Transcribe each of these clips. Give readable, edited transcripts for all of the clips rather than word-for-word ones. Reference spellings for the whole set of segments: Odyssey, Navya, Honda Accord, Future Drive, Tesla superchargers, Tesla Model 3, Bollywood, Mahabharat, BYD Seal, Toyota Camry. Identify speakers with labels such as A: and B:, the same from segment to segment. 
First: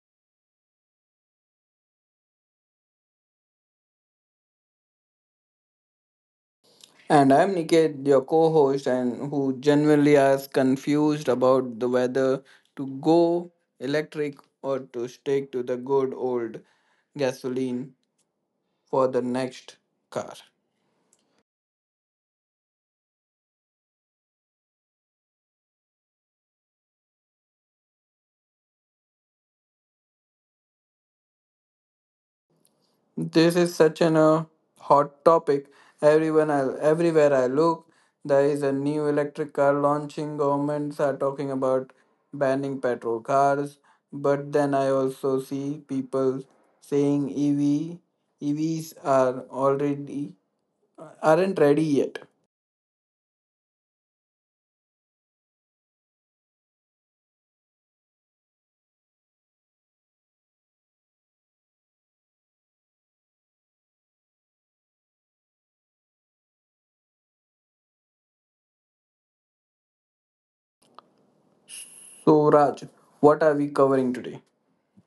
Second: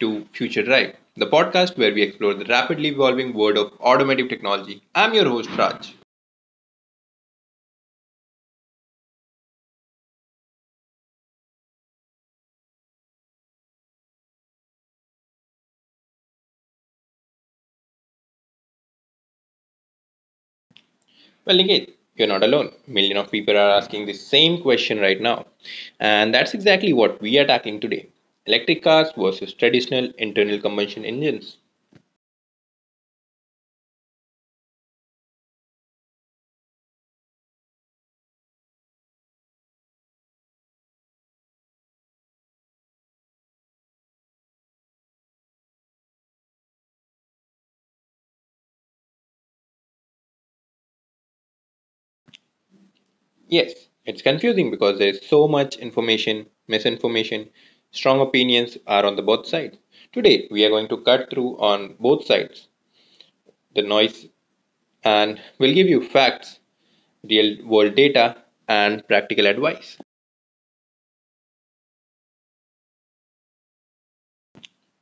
A: to Future Drive, the podcast where we explore the rapidly evolving world of automotive technology. I'm your host Raj.
B: And I'm Niket, your co host, and who genuinely is confused about the whether to go electric or to stick to the good old gasoline for the next car.
A: Well, Niket, you're not alone. Million of people are asking the same question right now, and that's exactly what we are tackling today: electric cars versus traditional internal combustion engines.
B: This is such an hot topic. Everywhere I look, there is a new electric car launching. Governments are talking about banning petrol cars, but then I also see people saying EV EVs are already aren't ready yet.
A: Yes, it's confusing because there's so much information, misinformation, strong opinions are on the both sides. Today, we are going to cut through on both sides, the noise, and we'll give you facts real world data, and practical advice.
B: So, Raj, what are we covering today?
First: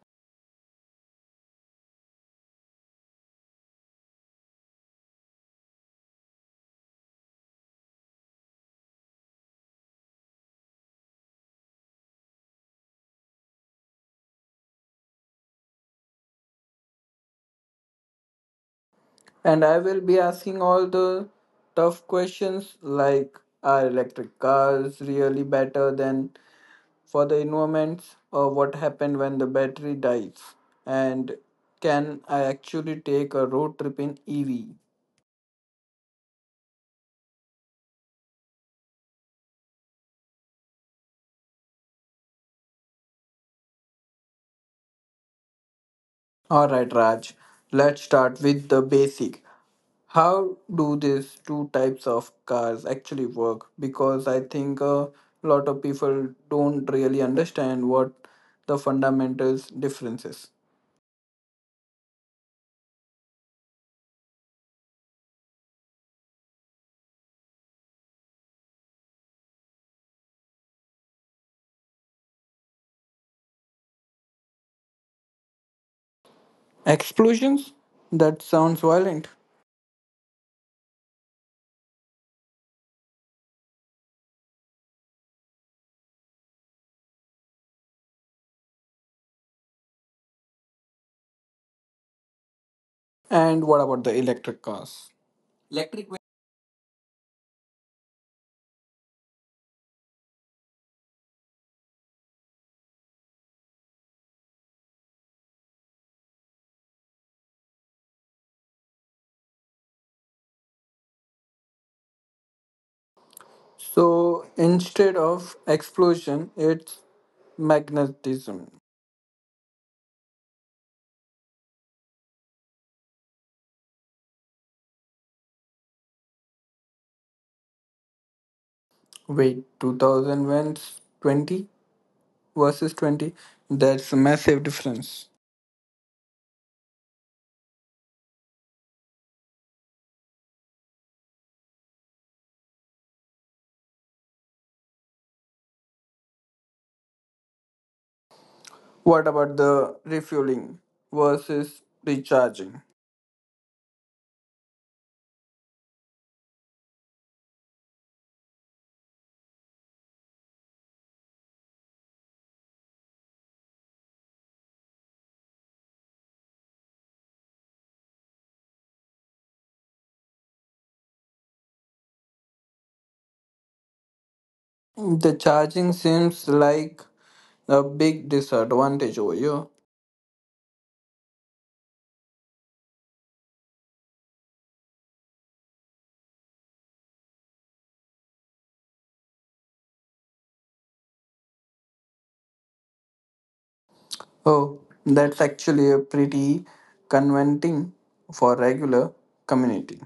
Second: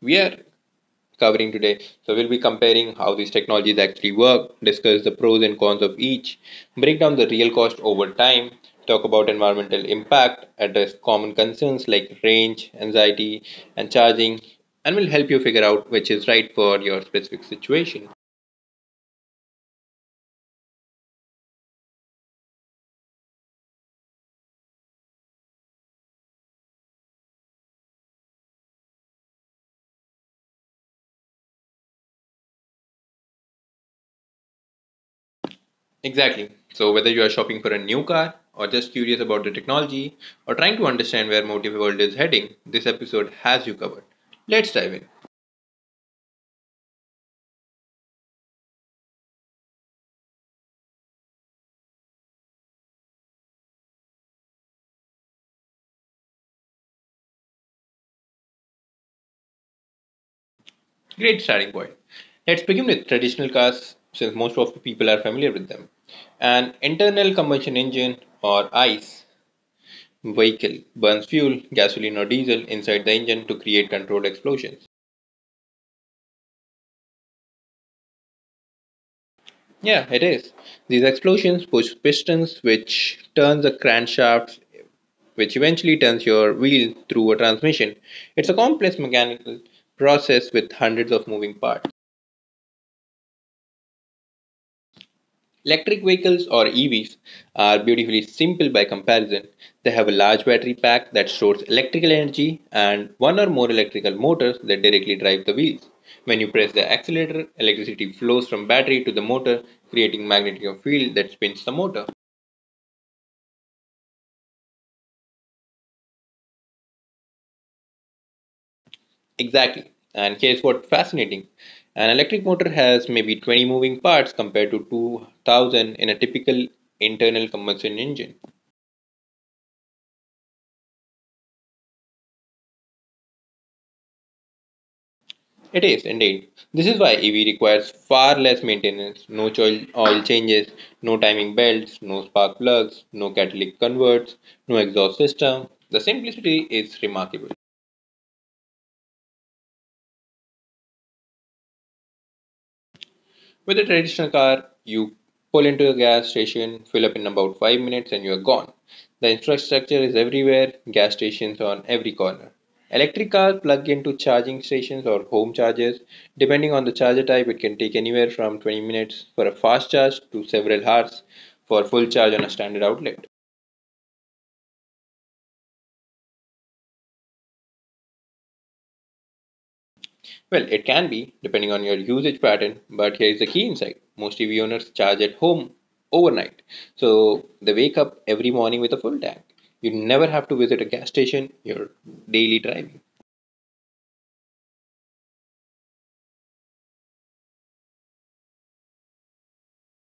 A: We are covering today, so we'll be comparing how these technologies actually work, discuss the pros and cons of each, break down the real cost over time, talk about environmental impact, address common concerns like range, anxiety, and charging, and will help you figure out which is right for your specific situation.
B: And I will be asking all the tough questions like are electric cars really better than for the environments, or what happened when the battery dies? And can I actually take a road trip in EV?
A: Exactly. So, whether you are shopping for a new car, or just curious about the technology, or trying to understand where Motive World is heading, this episode has you covered. Let's dive in.
B: All right, Raj, let's start with the basic. How do these two types of cars actually work, because I think a lot of people don't really understand what the fundamentals differences.
A: Great starting point. Let's begin with traditional cars, since most of the people are familiar with them. An internal combustion engine, or ICE, vehicle burns fuel, gasoline, or diesel inside the engine to create controlled explosions.
B: Explosions? That sounds violent.
A: Yeah, it is. These explosions push pistons, which turns the crankshaft, which eventually turns your wheel through a transmission. It's a complex mechanical process with hundreds of moving parts.
B: And what about the electric cars? electric ve-
A: Electric vehicles or EVs are beautifully simple by comparison. They have a large battery pack that stores electrical energy and one or more electrical motors that directly drive the wheels. When you press the accelerator, electricity flows from battery to the motor, creating magnetic field that spins the motor.
B: so instead of explosion it's magnetism.
A: Exactly. And here's what fascinating. An electric motor has maybe 20 moving parts compared to 2000 in a typical internal combustion engine.
B: Wait, 2020 versus 20? That's a massive difference.
A: It is indeed. This is why EV requires far less maintenance, no oil changes, no timing belts, no spark plugs, no catalytic converts, no exhaust system. The simplicity is remarkable.
B: What about the refueling versus recharging?
A: With a traditional car, you pull into a gas station, fill up in about 5 minutes, and you're gone. The infrastructure is everywhere, gas stations on every corner. Electric cars plug into charging stations or home chargers. Depending on the charger type, it can take anywhere from 20 minutes for a fast charge to several hours for full charge on a standard outlet.
B: The charging seems like a big disadvantage over here.
A: Well, it can be, depending on your usage pattern, but here is the key insight. Most EV owners charge at home overnight. So they wake up every morning with a full tank. You never have to visit a gas station, you're daily driving.
B: Oh, that's actually a pretty conventing for regular community.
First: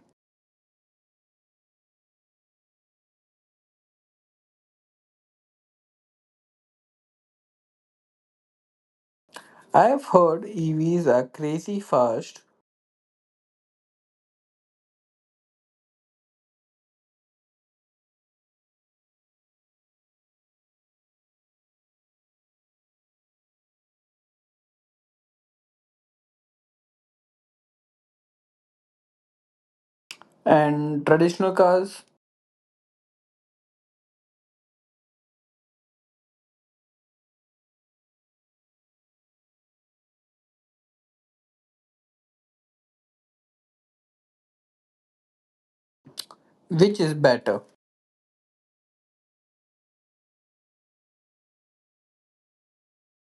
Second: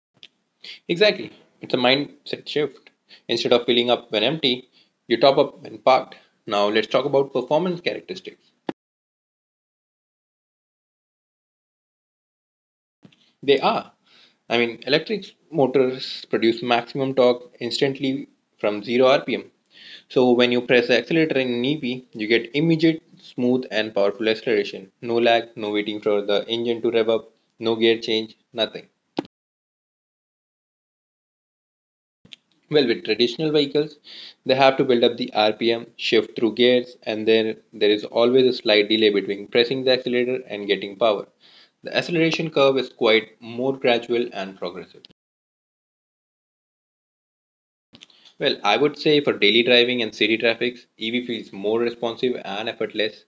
A: Exactly. It's a mindset shift. Instead of filling up when empty, you top up when parked. Now let's talk about performance characteristics.
B: I've heard EVs are crazy fast.
A: They are. I mean, electric motors produce maximum torque instantly from 0 rpm. So when you press the accelerator in EV, you get immediate, smooth and powerful acceleration. No lag, no waiting for the engine to rev up, no gear change, nothing.
B: And traditional cars?
A: Well, with traditional vehicles, they have to build up the RPM, shift through gears, and then there is always a slight delay between pressing the accelerator and getting power. The acceleration curve is quite more gradual and progressive.
B: Which is better?
A: Well, I would say for daily driving and city traffic, EV feels more responsive and effortless,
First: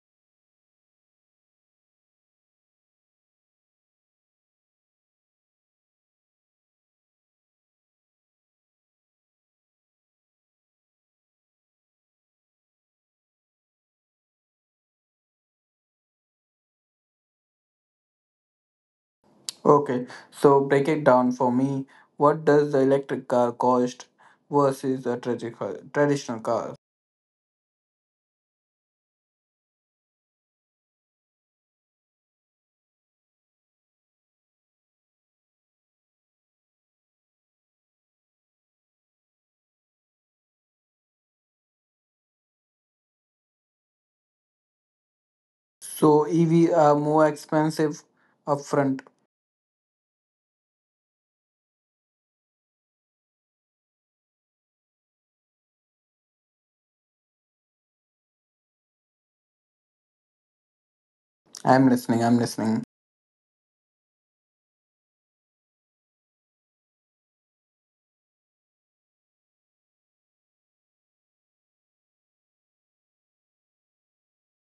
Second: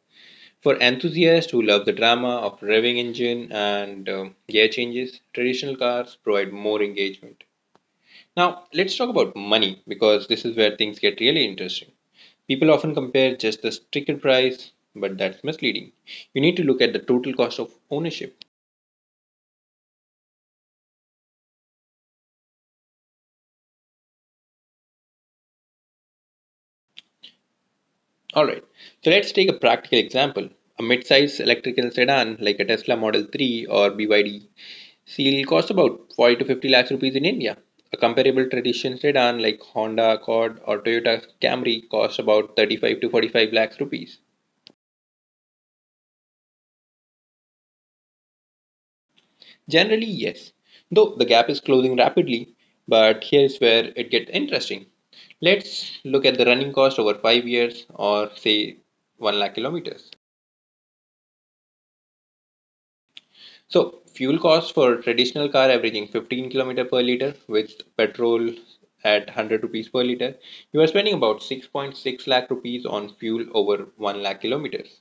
A: for enthusiasts who love the drama of revving engine and gear changes, traditional cars provide more engagement. Now, let's talk about money because this is where things get really interesting. People often compare just the sticker price, but that's misleading. You need to look at the total cost of ownership.
B: Okay, so break it down for me. What does the electric car cost versus a traditional car?
A: Alright, so let's take a practical example. A mid-size electrical sedan like a Tesla Model 3 or BYD Seal costs about 40 to 50 lakhs rupees in India. A comparable traditional sedan like Honda Accord or Toyota Camry costs about 35 to 45 lakhs rupees.
B: So EV are more expensive upfront.
A: Generally, yes, though the gap is closing rapidly, but here's where it gets interesting. Let's look at the running cost over 5 years or say 1 lakh kilometers.
B: I'm listening.
A: So fuel cost for traditional car averaging 15 kilometer per liter with petrol at 100 rupees per liter, you are spending about 6.6 lakh rupees on fuel over 1 lakh kilometers.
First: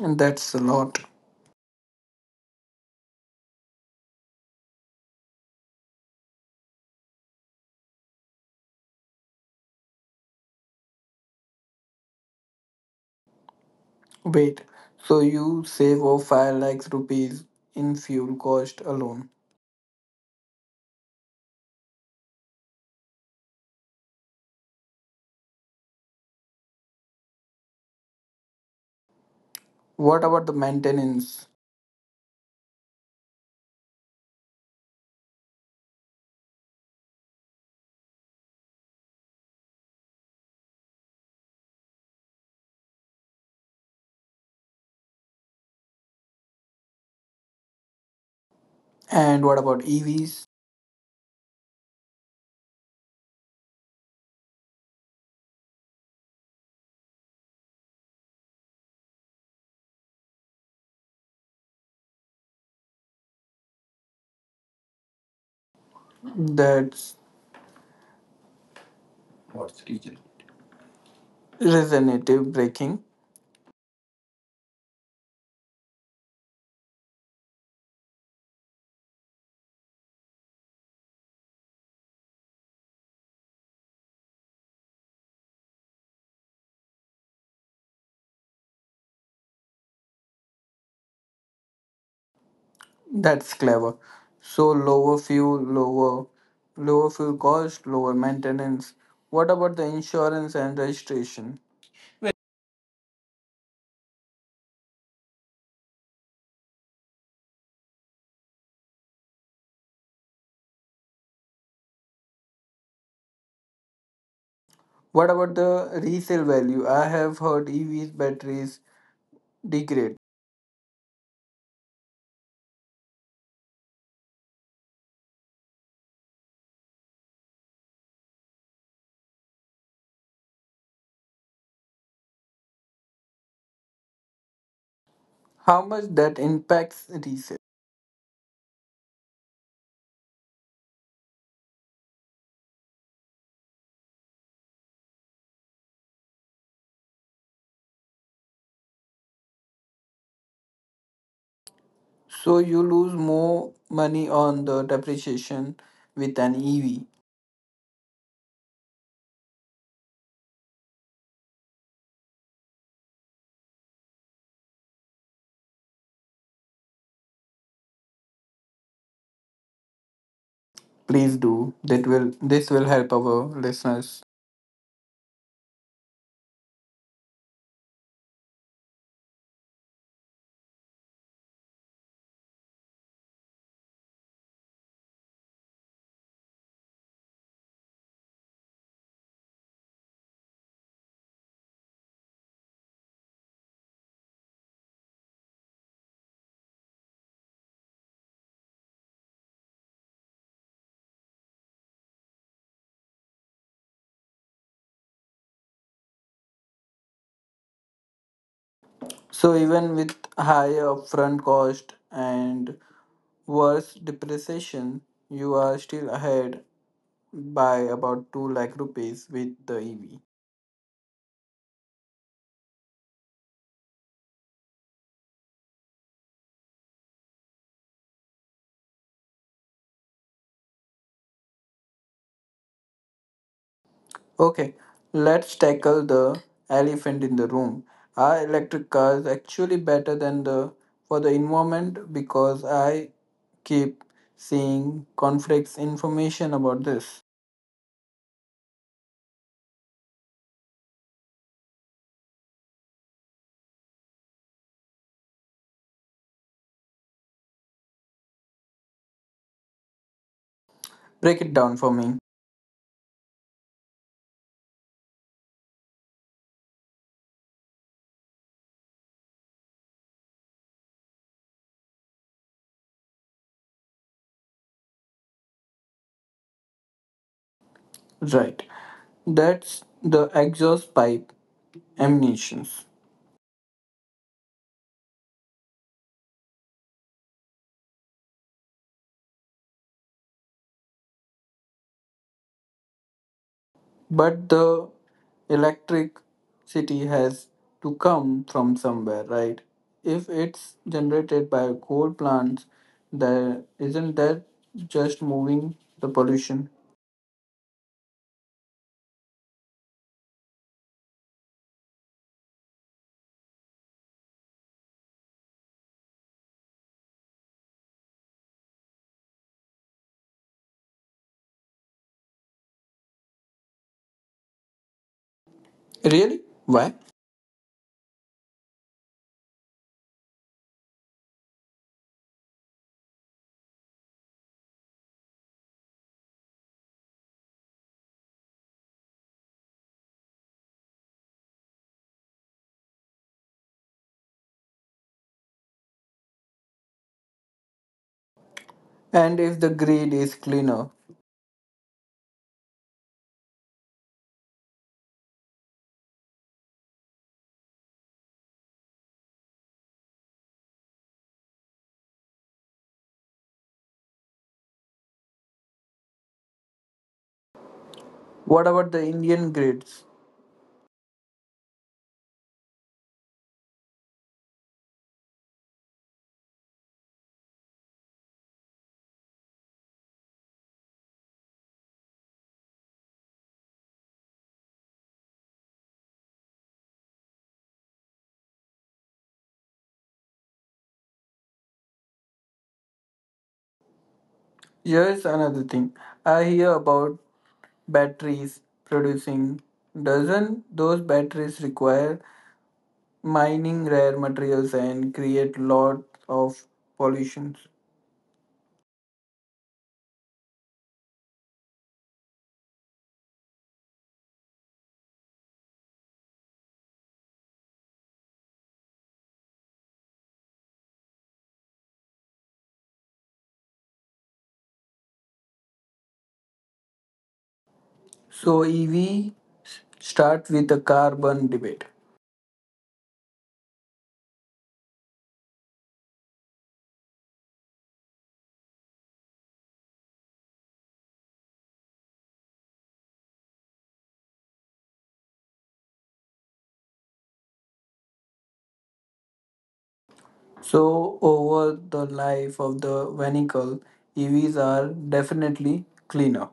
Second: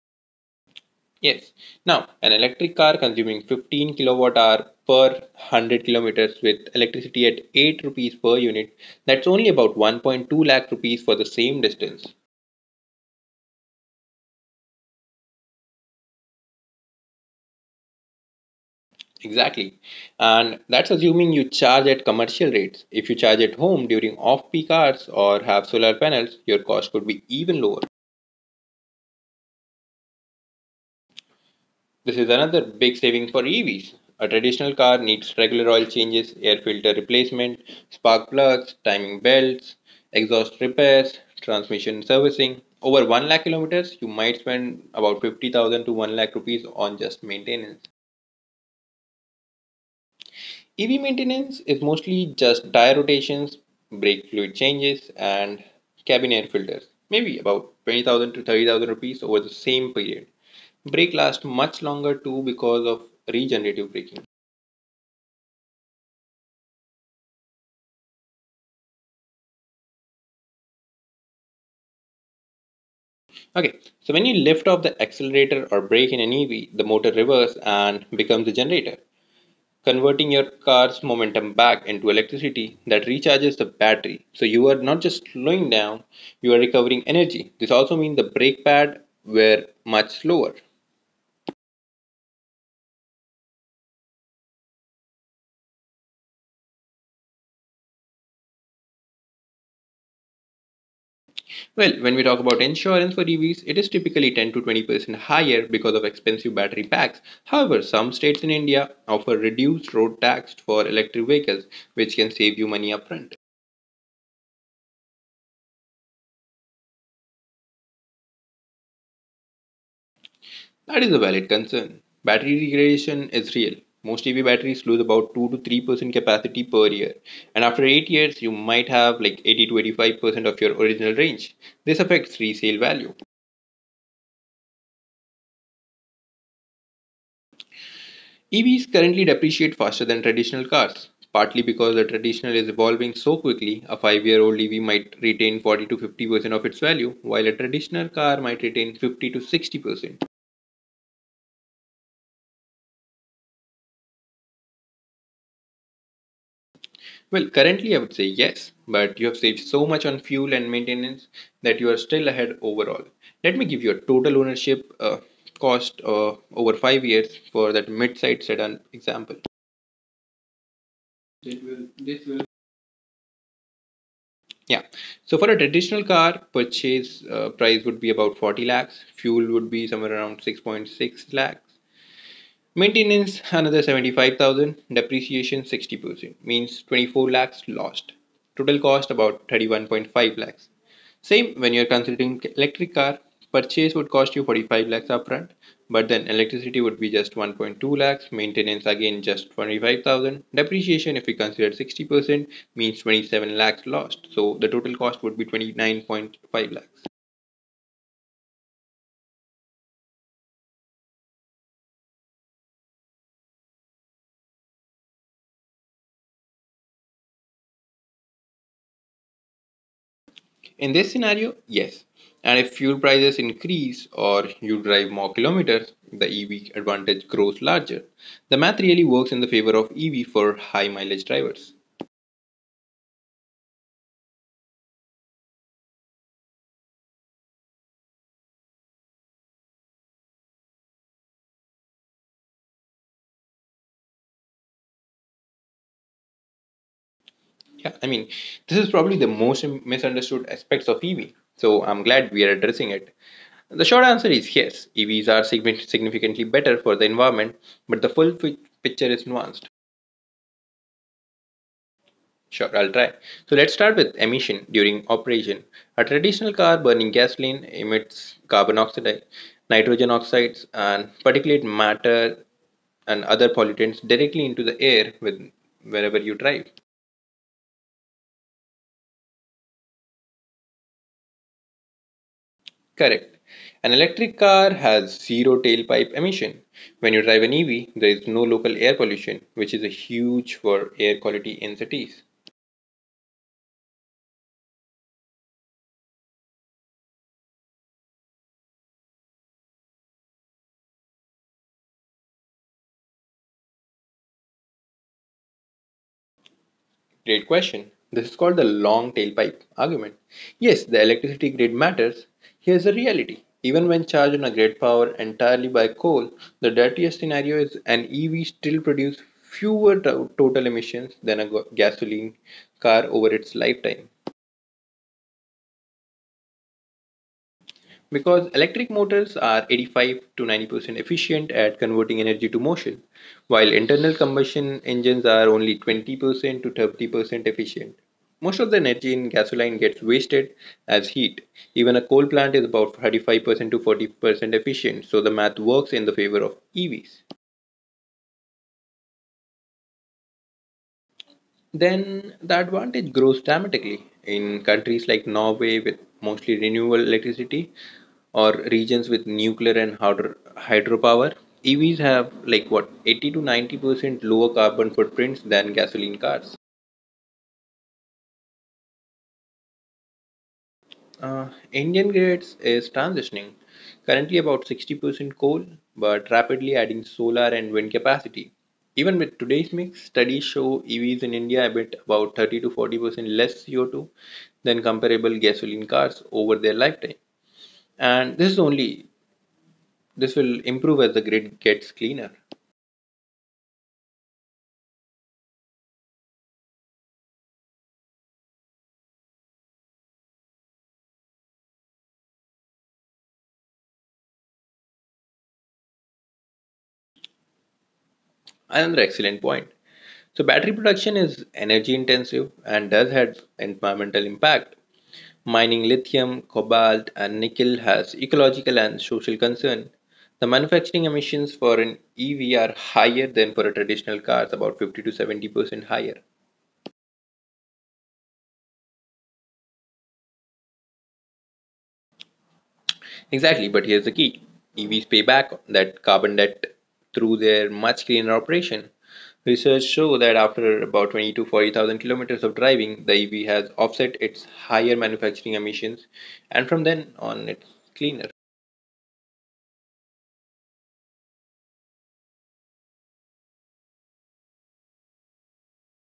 B: And that's a lot.
A: Yes. Now, an electric car consuming 15 kilowatt hour per 100 kilometers with electricity at 8 rupees per unit, that's only about 1.2 lakh rupees for the same distance.
B: Wait. So you save over 5 lakh rupees in fuel cost alone.
A: Exactly. And that's assuming you charge at commercial rates. If you charge at home during off peak hours or have solar panels, your cost could be even lower.
B: What about the maintenance?
A: This is another big saving for EVs. A traditional car needs regular oil changes, air filter replacement, spark plugs, timing belts, exhaust repairs, transmission servicing. Over 1 lakh kilometers, you might spend about 50,000 to 1 lakh rupees on just maintenance.
B: And what about EVs?
A: EV maintenance is mostly just tire rotations, brake fluid changes, and cabin air filters, maybe about 20,000 to 30,000 rupees over the same period. Brake lasts much longer too because of regenerative braking.
B: That's what's region? Regenerative braking.
A: Okay, so when you lift off the accelerator or brake in an EV, the motor reverses and becomes a generator, converting your car's momentum back into electricity that recharges the battery. So you are not just slowing down, you are recovering energy. This also means the brake pad were much slower.
B: That's clever. So lower fuel, lower fuel cost, lower maintenance. What about the insurance and registration?
A: Well, when we talk about insurance for EVs, it is typically 10 to 20% higher because of expensive battery packs. However, some states in India offer reduced road tax for electric vehicles, which can save you money upfront.
B: What about the resale value? I have heard EVs batteries degrade.
A: That is a valid concern. Battery degradation is real. Most EV batteries lose about 2 to 3% capacity per year, and after 8 years, you might have like 80 to 85% of your original range. This affects resale value.
B: How much that impacts resale?
A: EVs currently depreciate faster than traditional cars, partly because the traditional is evolving so quickly. A 5-year-old EV might retain 40 to 50% of its value, while a traditional car might retain 50 to 60%.
B: So you lose more money on the depreciation with an EV.
A: Well, currently I would say yes, but you have saved so much on fuel and maintenance that you are still ahead overall. Let me give you a total ownership cost over 5 years for that mid-sized sedan example.
B: Please do.
A: That
B: That
A: will-
B: will
A: this
B: This
A: will-
B: will help our listeners.
A: Yeah. So for a traditional car, purchase price would be about 40 lakhs. Fuel would be somewhere around 6.6 lakhs. Maintenance another 75,000, depreciation 60%, means 24 lakhs lost. Total cost about 31.5 lakhs. Same when you're considering electric car, purchase would cost you 45 lakhs upfront, but then electricity would be just 1.2 lakhs, maintenance again just 25,000, depreciation if we consider 60% means 27 lakhs lost. So the total cost would be 29.5 lakhs.
B: So even with higher upfront cost and worse depreciation, you are still ahead by about 2 lakh rupees with the EV.
A: In this scenario, yes. And if fuel prices increase or you drive more kilometers, the EV advantage grows larger. The math really works in the favor of EV for high mileage drivers.
B: Okay, let's tackle the elephant in the room. Are electric cars actually better than the for the environment? Because I keep seeing conflicts information about this.
A: Yeah, I mean, this is probably the most misunderstood aspects of EV. So I'm glad we are addressing it. The short answer is yes, EVs are significantly better for the environment, but the full picture is nuanced.
B: Break it down for me.
A: Sure, I'll try. So let's start with emission during operation. A traditional car burning gasoline emits carbon oxide, nitrogen oxides, and particulate matter and other pollutants directly into the air with wherever you drive.
B: Right. That's the exhaust pipe emissions.
A: Correct. An electric car has zero tailpipe emission. When you drive an EV, there is no local air pollution, which is a huge for air quality in cities.
B: But the electricity has to come from somewhere, right? If it's generated by coal plants, there isn't that just moving the pollution?
A: Great question. This is called the long tailpipe argument. Yes, the electricity grid matters. Here's the reality. Even when charged on a grid powered entirely by coal, the dirtiest scenario is an EV still produces fewer total emissions than a gasoline car over its lifetime.
B: Really? Why?
A: Because electric motors are 85 to 90% efficient at converting energy to motion, while internal combustion engines are only 20% to 30% efficient. Most of the energy in gasoline gets wasted as heat. Even a coal plant is about 35% to 40% efficient, so the math works in the favor of EVs.
B: And if the grid is cleaner?
A: Then the advantage grows dramatically. In countries like Norway with mostly renewable electricity, or regions with nuclear and hydropower. EVs have like what 80 to 90% lower carbon footprints than gasoline cars.
B: What about the Indian grids?
A: Indian grids is transitioning, currently about 60% coal, but rapidly adding solar and wind capacity. Even with today's mix, studies show EVs in India emit about 30 to 40% less CO2 than comparable gasoline cars over their lifetime. And this is only this will improve as the grid gets cleaner.
B: Here's another thing. I hear about batteries producing. Doesn't those batteries require mining rare materials and create lot of pollutions?
A: Another excellent point. So battery production is energy intensive and does have environmental impact. Mining lithium, cobalt and nickel has ecological and social concern. The manufacturing emissions for an EV are higher than for a traditional car, about 50 to 70% higher.
B: So EV start with the carbon debate.
A: Exactly, but here's the key. EVs pay back that carbon debt through their much cleaner operation. Research show that after about 20 to 40,000 kilometers of driving, the EV has offset its higher manufacturing emissions, and from then on, it's cleaner.
B: So over the life of the vehicle, EVs are definitely cleaner.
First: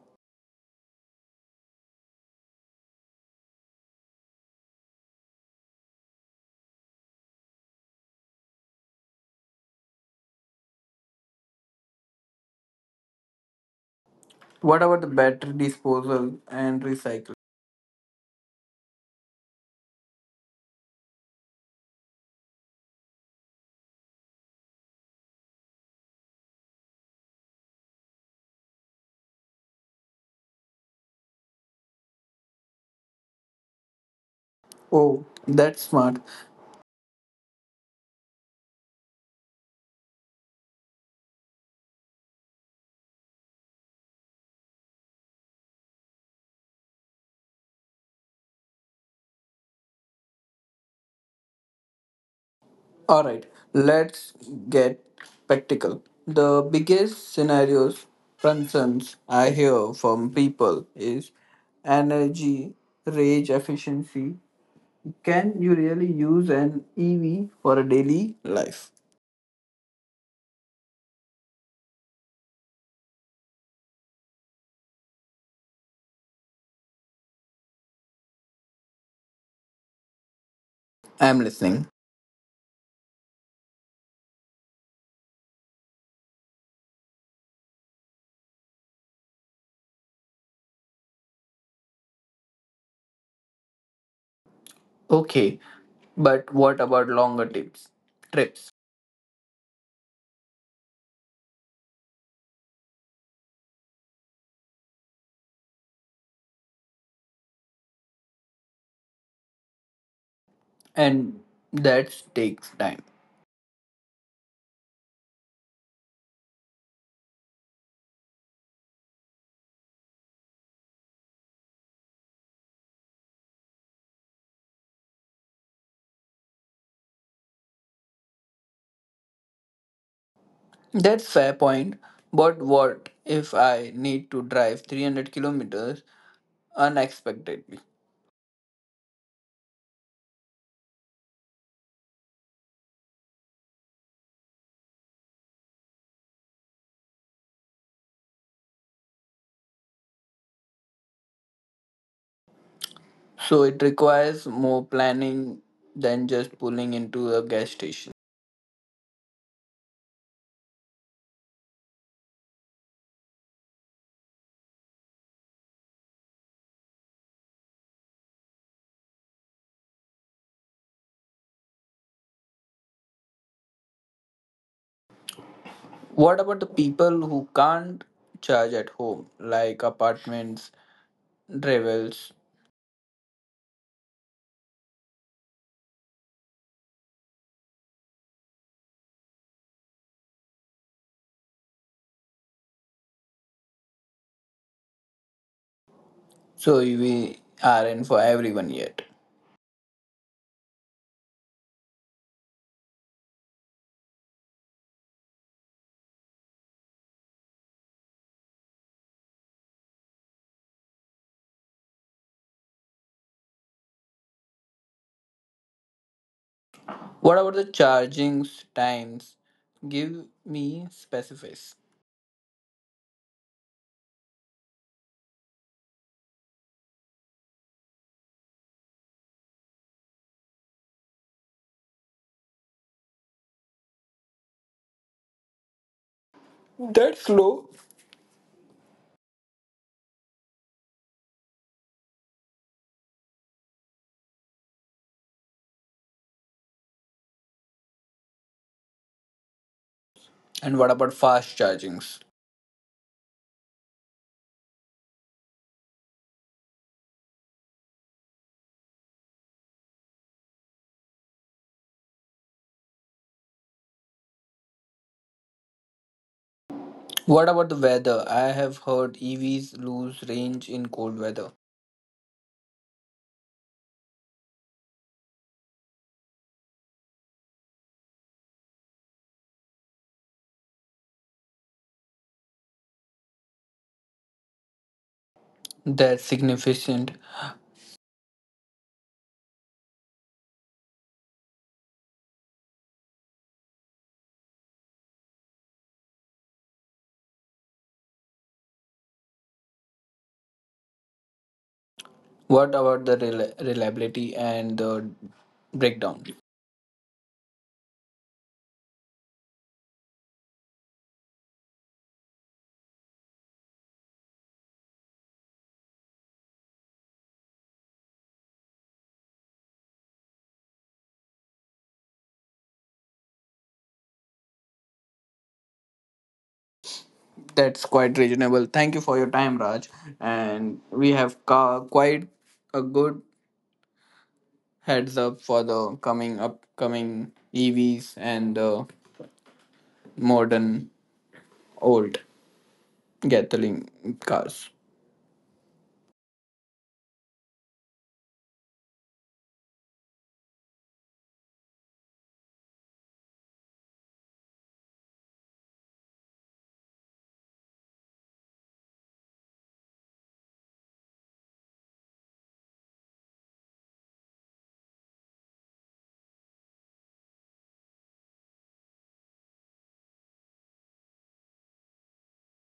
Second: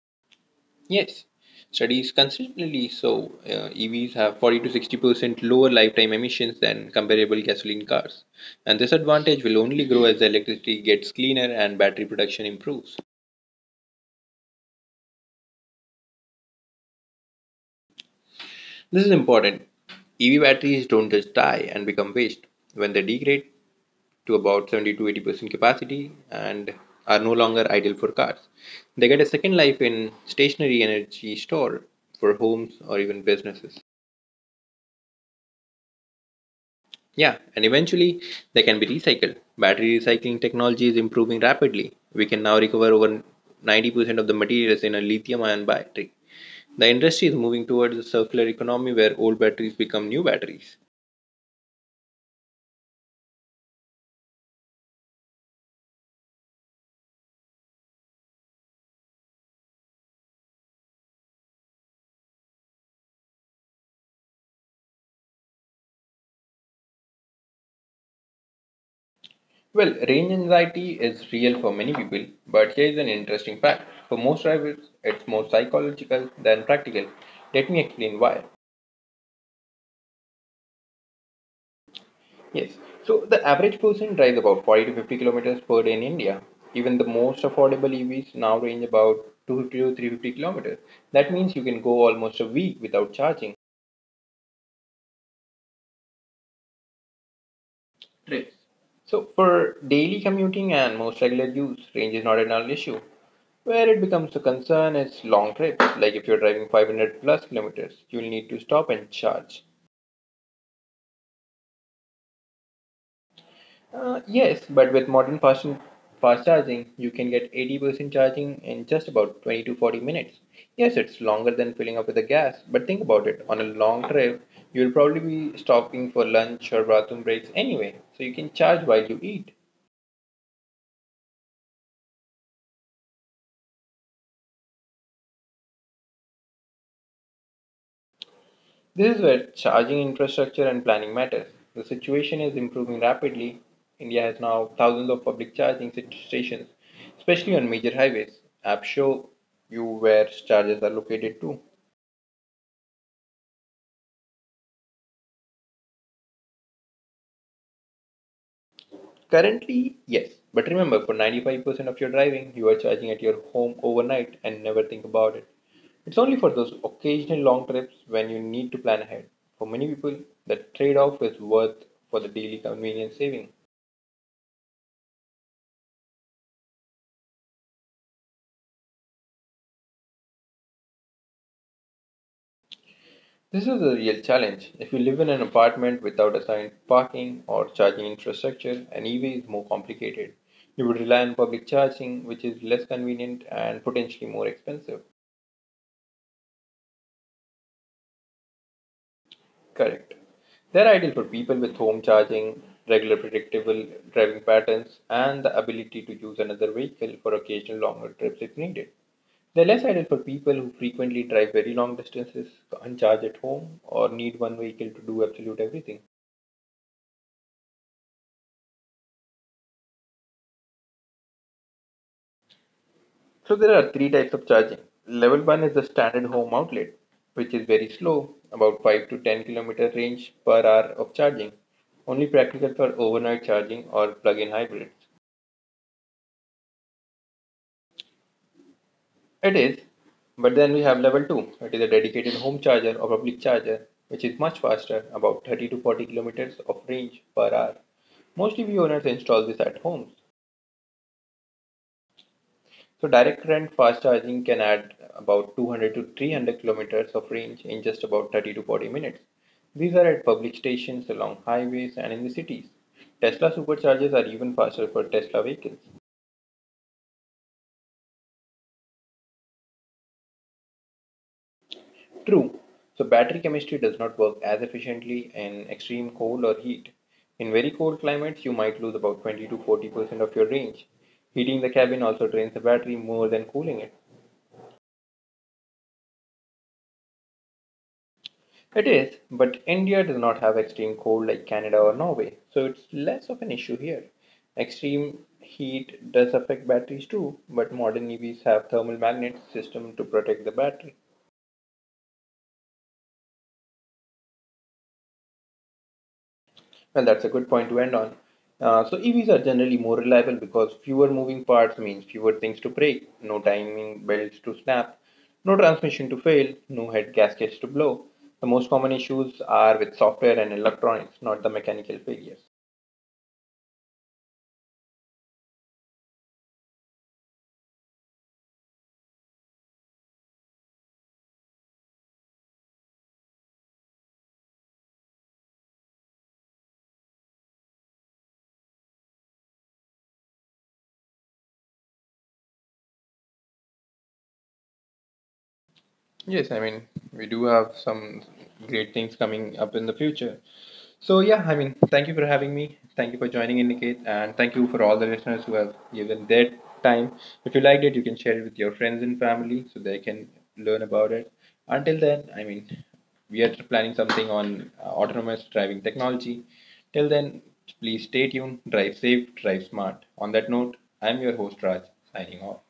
A: Yes, studies consistently show EVs have 40 to 60% lower lifetime emissions than comparable gasoline cars, and this advantage will only grow as the electricity gets cleaner and battery production improves.
B: What about the battery disposal and recycle?
A: This is important. EV batteries don't just die and become waste when they degrade to about 70 to 80% capacity and are no longer ideal for cars. They get a second life in stationary energy store for homes or even businesses.
B: Oh, that's smart.
A: Yeah, and eventually they can be recycled. Battery recycling technology is improving rapidly. We can now recover over 90% of the materials in a lithium ion battery. The industry is moving towards a circular economy where old batteries become new batteries.
B: All right, let's get practical. The biggest scenarios concerns I hear from people is energy, range efficiency, can you really use an EV for a daily life?
A: Well, range anxiety is real for many people, but here is an interesting fact. For most drivers, it's more psychological than practical. Let me explain why.
B: I'm listening.
A: Yes, so the average person drives about 40 to 50 kilometers per day in India. Even the most affordable EVs now range about 250 to 350 kilometers. That means you can go almost a week without charging
B: Okay, but what about longer trips?
A: trips. So, for daily commuting and most regular use, range is not an issue. Where it becomes a concern is long trips, like if you're driving 500 plus kilometers, you'll need to stop and charge.
B: And that takes time.
A: Yes, but with modern fast charging, you can get 80% charging in just about 20 to 40 minutes. Yes, it's longer than filling up with the gas, but think about it. On a long trip, you'll probably be stopping for lunch or bathroom breaks anyway, so you can charge while you eat.
B: That's fair point. But what if I need to drive 300 kilometers unexpectedly?
A: This is where charging infrastructure and planning matters. The situation is improving rapidly. India has now thousands of public stations, especially on major highways. Apps show you where chargers are located too.
B: So it requires more planning than just pulling into a gas station.
A: Currently, yes, but remember, for 95% of your driving, you are charging at your home overnight and never think about it. It's only for those occasional long trips when you need to plan ahead. For many people, the trade off is worth for the daily convenience saving.
B: What about the people who can't charge at home, like apartments, drivels?
A: This is a real challenge. If you live in an apartment without assigned parking or charging infrastructure, an EV is more complicated. You would rely on public charging, which is less convenient and potentially more expensive.
B: So we aren't for everyone yet.
A: Correct. They're ideal for people with home charging, regular predictable driving patterns, and the ability to use another vehicle for occasional longer trips if needed. They're less ideal for people who frequently drive very long distances, can't charge at home, or need one vehicle to do absolute everything.
B: What about the charging times? Give me specifics.
A: So there are three types of charging. Level 1 is the standard home outlet, which is very slow, about 5 to 10 kilometer range per hour of charging, only practical for overnight charging or plug-in hybrids.
B: That's slow.
A: It is, but then we have level 2, it is a dedicated home charger or public charger, which is much faster, about 30 to 40 kilometers of range per hour. Mostly we owners install this at homes.
B: And what about fast chargings?
A: So direct current fast charging can add about 200 to 300 kilometers of range in just about 30 to 40 minutes. These are at public stations, along highways, and in the cities. Tesla superchargers are even faster for Tesla vehicles.
B: What about the weather? I have heard EVs lose range in cold weather.
A: True, so battery chemistry does not work as efficiently in extreme cold or heat. In very cold climates, you might lose about 20 to 40% of your range. Heating the cabin also drains the battery more than cooling it.
B: That's significant.
A: It is, but India does not have extreme cold like Canada or Norway, so it's less of an issue here. Extreme heat does affect batteries too, but modern EVs have thermal magnet system to protect the battery.
B: What about the reliability and the breakdown?
A: Well, that's a good point to end on. So EVs are generally more reliable because fewer moving parts means fewer things to break, no timing belts to snap, no transmission to fail, no head gaskets to blow. The most common issues are with software and electronics, not the mechanical failures.
B: That's quite reasonable. Thank you for your time, Raj. And we have quite a good heads up for the coming upcoming EVs and the modern old gasoline cars.
A: Yes, I mean, we do have some great things coming up in the future. So, yeah, I mean, thank you for having me. Thank you for joining in, Niket. And thank you for all the listeners who have given their time. If you liked it, you can share it with your friends and family so they can learn about it. Until then, I mean, we are planning something on autonomous driving technology. Till then, please stay tuned, drive safe, drive smart. On that note, I'm your host, Raj, signing off.